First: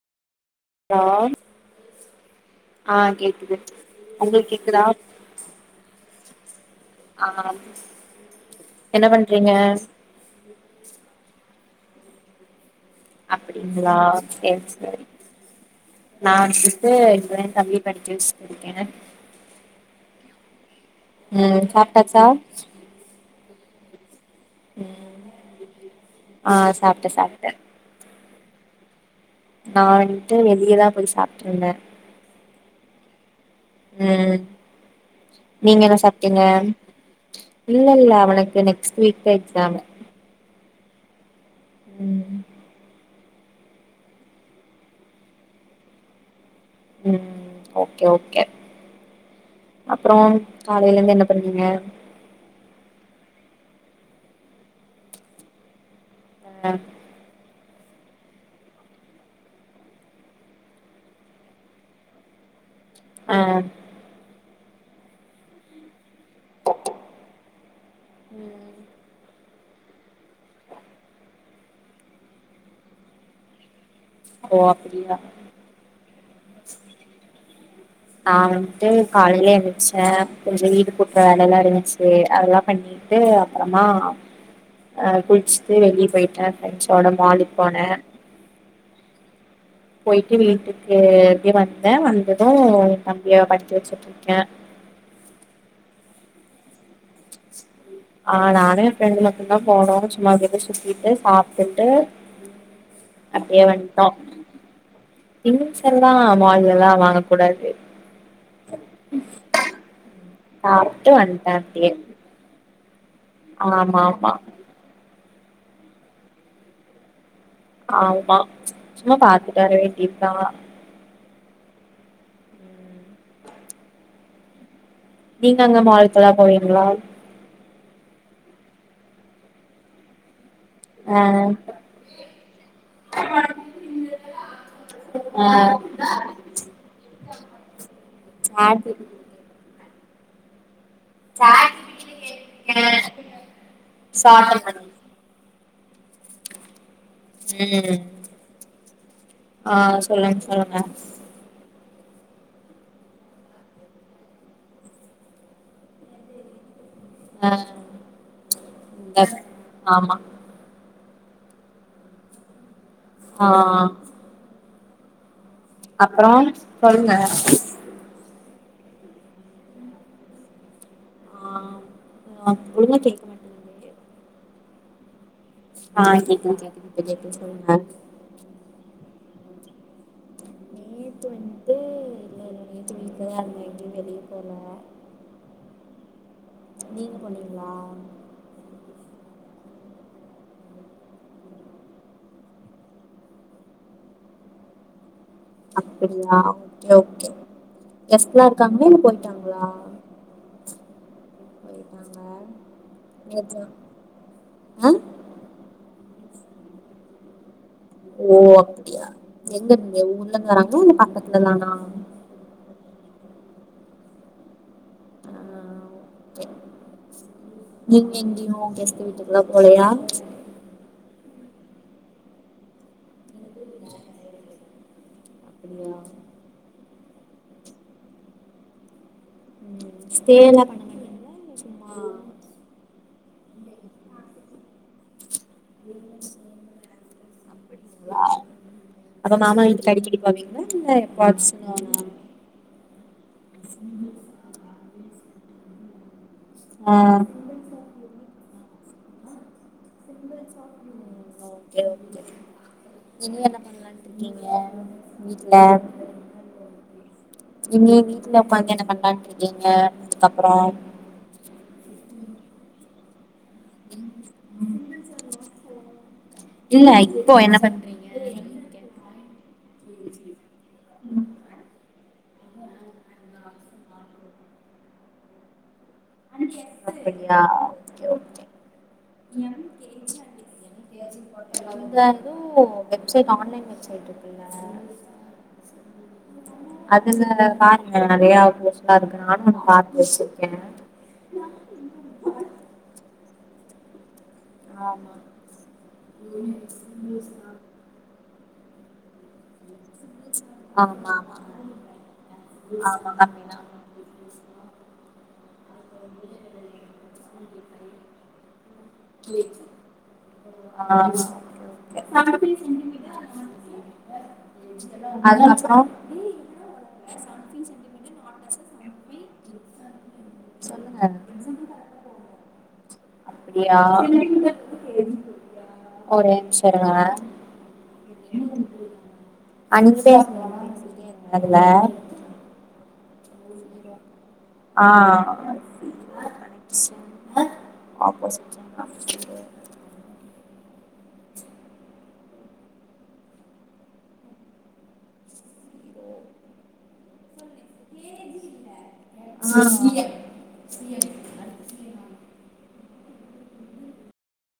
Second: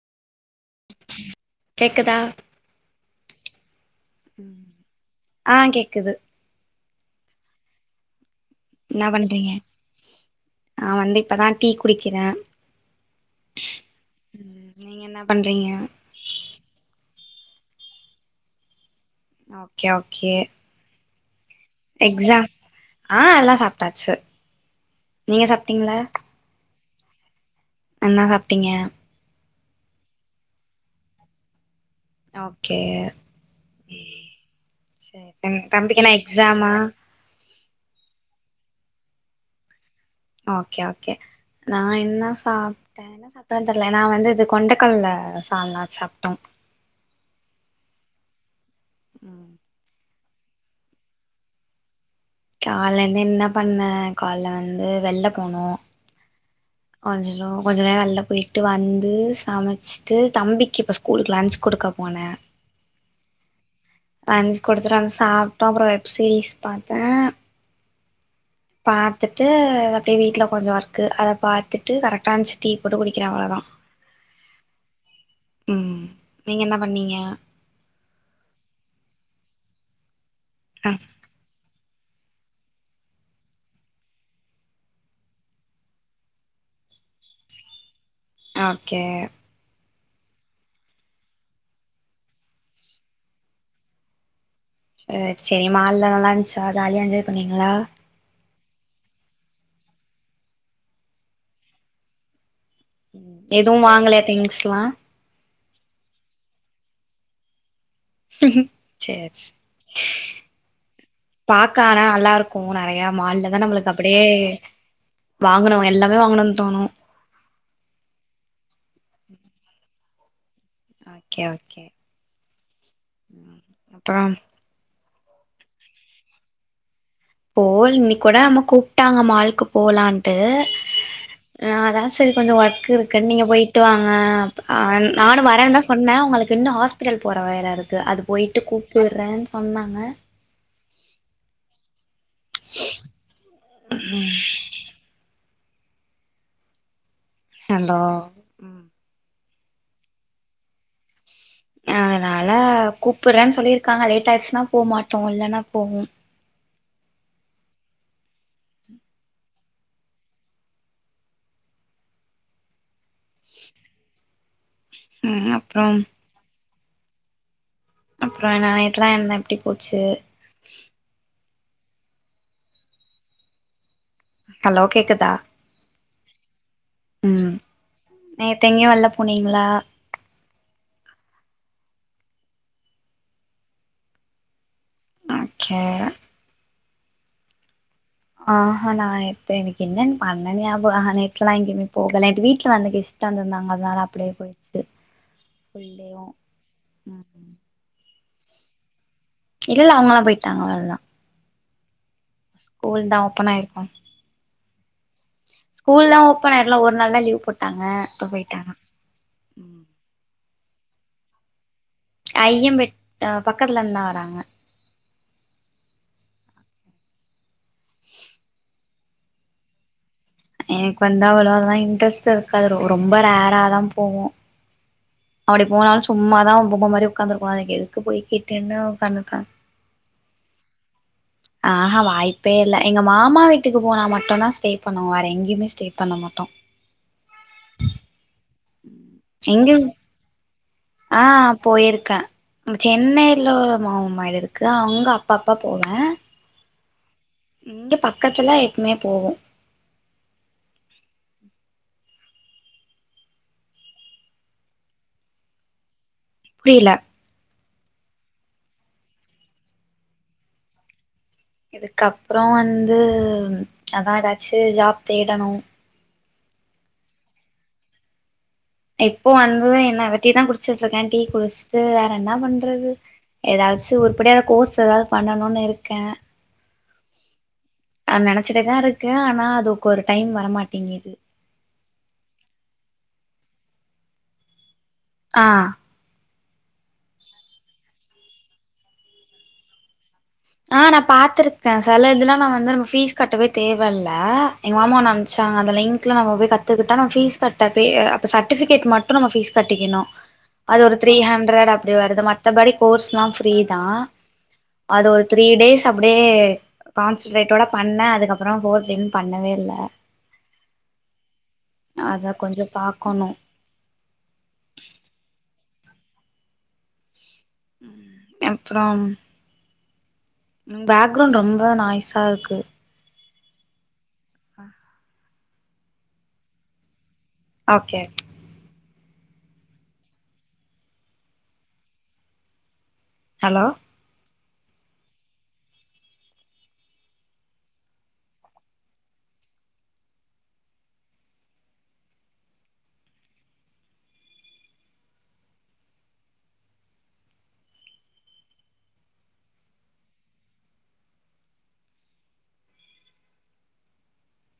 Hello கேக்குதா ஆ கேக்குது உங்களுக்கு கேக்குதா ஆ கேக்குது அஹம் என்ன பண்ணறீங்க ஆ வந்து இப்பதான் டீ குடிக்கிறேன் அப்டிங்களா செரி செரி என்ன பண்றீங்க நான் வந்துட்டு என் தம்பி படிச்ச ஸ்கூல் இருக்கேன் ஓக்கே ஓக்கே ம் சாப்ட்டாச்சா எக்ஸாம் ஆ எல்லாம் சாப் டச்சு நீங்க சாப்பிட்டிங்களா சாப்டேன் சாப்டேன் என்னா சாப்டிங்க நான் வன்ட்டு வெளியேதான் போய் சாப்ட்டு இருந்தேன் ஓக்கே உம் சேரி நீங்க என்ன தம்பிக்கு சாப்டீங்க எக்ஸாமா இல்ல இல்ல அவனுக்கு இன்ன நெக்ஸ்ட் வீக்தா எக்ஸாமு ஓகே ஓகே நா என்ன ம் சாப்ட்டேனா அப்புறம் தெர்ல நா வந்து இது கொண்டக்கடல சால்னா சாப்ட்டோ உம் ஓகே ஓகே உம் அப்றோ காலைல இருந்து என்ன பண்ணீங்க காலல இருந்து என்ன பண்ணே கால்ல வந்து வெள்ள போனோ ஆ [unintelligible] கொஞ்ச நேரோ வெள்ள போயிட்டு வந்து சமைச்சிட்டு தம்பிக்கு இப்ப ஸ்கூலுக்கு லன்ச் குடுக்க போனே ஆ லஞ்சு குடுத்துட்டு வந்த சாப்ட்டோ அப்றோ வெப் சீரீஸ் பாத்தே உம் பாத்துட்டு அப்டியே வீட்ல கொஞ்சோ ஒர்க்கு அத பாத்துட்டு கரெக்டா இருந்துச்சு டீ போட்டு குடிக்கிறே அவ்ளவுதா ஓ அப்டியா உம் நீங்க என்ன பண்ணீங்க நா வன்ட்டு காலைல எந்திரிச்சே கொஞ்ச வீடு அ கூட்ற வேல எல்லா இருந்துச் சு அதெல்லா பண்ணிட்டு அப்புறமா அஹ் குளிச்சுட்டு வெளியே போயிட்டே ப்ரெண்ட்ஸோட மாலுக்கு போனே ஓகே போயிட்டு வீட்டுக்கு எப்பயோ வந்தே வந்தது தம்பிய படிக்க வச்சுட்டுருக்கே ஆ செரி மால்லா நல்லா இருந்துச்சா ஜாலியா என்ஜாய் பண்ணீங்களா ஆஹ் நானு என் ஃப்ரெண்டு மட்டும்தா போனோ சும்மா அங்க இங்க சுத்திட்டு சாப்ட்டுட்டு அப்டியே எதுவு வந்ட்டோ வாங்கலையா திங்க்ஸ்லா திங்ஸ் எல்லா மால்லல்லா வாங்கக் கூடாது சேர் சே சாப்ட்டு வந்ட்டே பாக்க அப்டியே ஆனா நல்லா இருக்கு மு நெறையா மால்லதா நம்மளுக்கு ஆமா அப்படியே ஆமா வாங்கணு எல்லாமே வாங்கணுன்னு தோணு ஆமா சும்மா பாத்துட்டு வரே இதா ஓகே ஓகே ம் அப்றோம் நீங்க அங்க மாலுக்கல்லா போவீங்களா போல் இன்னக்கி கூட அம்மா கூப்ட்டாங்க மாலுக்கு போலான்ட்டு ஆ ஆஹ் அதா சரி கொஞ்ச ஒர்க் இருக்குன்னு நீங்க போயிட்டு வாங்க ஆ நானு ஆ வரேன்னுதா சொன்னே அவுங்களுக்கு இன்னு ஹாஸ்பிட்டல் போற வேலை இருக்கு அது போயிட்டு சாட் ஜி கூப்புடுறேன்னு சொன்னா ஆ உஹ் சாட்ட மணி ஹலோ உம் ஆஹ் சொல்லுங்க சொல்லுங்க அதனால கூப்பிடுறேன்னு சொல்லியிருக்காங்க லேட் ஆயிடுச்சுன்னா போக மாட்டோம் இல்லன்னா போவோம் ஆஹ் ஆமா ஆஹ் அப்புறம் சொல்லுங்க அப்புறம் என்ன நேத்துலாம் என்ன எப்படி போச்சு ஆஹ் ஒழுங்கா கேட்க மாட்டேது ஹலோ கேக்குதா ஆஹ் கேக்கு உம் ந் நேத்து எங்கும் வெளில போனிங்களா வீட்ல வீட்ல தான்இருந்தேன் எங்க வெளிய போல ஓகே நீங்க பண்ணீங்களா ஆஹஹா நான் நேத்து எனக்கு என்னன்னு பண்ணே ஆஹ நேத்துல்லாம் எங்கேயுமே போகல நேத்து வீட்டுல வந்து கெஸ்ட் வந்திருந்தாங்க அதனால அப்படியே போயிடுச்சு ஃபுல் டேவு அப்படியா ஓகே ஓகே கெஸ்ட்லாம் இருக்காங்களா இல்ல போய் இல்ல அவுங்கல்லாம் போயிட்டாங்க அவ்ளோதான் ஓ ஸ்கூல் தான் ஓப்பன் ஆயிருக்கும் ஆ ஸ்கூல் தான் ஓப்பன் ஆயிடும்ல ஒரு நாள் தான் லீவ் போட் ஓ அப்படியா எங்க ம். நீங்க ஊ ர்ல இருந்து வராங்களா இல்ல பக்கத்துல தானா ஐயம்பேட்ட பக்கத்துல இருந்து தான் வராங்க ஆஹ ஓகே நீங்க எங்கையும் கெஸ்ட் வீட்டுக்குல்லாம் போலையா எனக்கு வந்தா அவ்வளோ அதெல்லாம் இன்ட்ரெஸ்ட் இருக்காது ரொம்ப ரேராாதான் போவோம் அப்படி அப்டியா போனாலும் சும்மாதான் பொம்ம மாதிரி உட்கந்துருக்கனும் அதுக்க எதுக்கு போய்கிட்னு உட்காந்துபேன் ஸ்டே எல்லாம் பண்ணமாட்டீக ஆஹஹா வாய்ப்பே இல்லை எங்கள் மாமா வீட்டுக்கு போனால் மட்டும் தான் ஸ்டே பண்ணுவோம் வேற எங்க யுமே ஸ்டே பண்ண மாட்டோம் அப்ப மாமா வீட்டுக்கு அடிக்கடி போவீங்க ஆஹ போயிருக்கேன் சென்னை இல மாமா வீடு இருக்கு அவுங்க அப்ப அப்ப போவேன் ஆஹ இங்க பக்கத்துல எப்பவுமே போவோம் ஓகே இன்னும் என்ன பண்ணலான்ட்டு இருக்கீங்க வீட்ல புரியலா நீங்க வீட்ல உக்காந்து என்ன பண்ணலாம்னு இருக்கீங்க அதுக்கப்புறம் இதுக்கப்புறம் வந்து அதான் ஏதாச்சும் ஜாப் தேடணும் இல்ல இப்போ என்ன பண்றீங்க இப்போ வந்து என்ன வெட்டியா தான் குடிச்சிட்டு இருக்கேன் டீ குடிச்சுட்டு என்ன பண்றது ஏதாச்சும் உருப்படியா கோர்ஸ் ஏதாது பண்ணணும்னு இருக்கு இக்க [unintelligible] ஓகே இருக்கே ஆனா அதுக்கு ஒரு டைம் வரமாட்டேங்குது ஓகே இருந்தாலும் வெப்சைட் ஆன்லைன் சைட்டுக்குங்கள ஆஹ் அதுல பாருங்க நெறைய யூஸ்ஃபுல்லா இருக்கு நானும் பாத்தாச்சு என்ன நான் பாத்திருக்கேன் சில இதுலலாம் வந்து பீஸ் கட்டவே தேவை இல் ஆஹ எங்க மாமா ஒன்னு ஆமா அனுப்பிச்சாங்க அந்த லிங்க்ல நம்ம போய் கத்துக்கிட்டா பீஸ் கட்டவே வே சர்டிபிகேட்டு மட்டும் பீஸ் கட்டிக்கணும் அது ஒரு ஆமா த்ரீ ஆமா ஹண்ட்ரட் அப்படி வருது மத்தபடி கோர்ஸ் ஆமா எல்லா ஃப்ரீ கம்மிதா தான் அது ஒரு த்ரீ டேஸ் அப்டியே கான்சன்ட்ரேட்டோ பண்ணுனேன் அதுக்கப்புறம் ஃபோர்த் இயர் பண்ணவே இல்ல ஆஹ் ஓகே அத ஒகே கொஞ்சோ பாக்கணு அதுக்கப்புறம் [unintelligible] அப்புறம் சொல்லுங்க பேக்ரௌண்ட் ரொம்ப நாய்ஸா இருக்கு அப்டியா ஆஹ ஒரே நிமிஷம் இருங்க ஓகே [unintelligible] அதுல ஹலோ ஆஹ் ஆஹ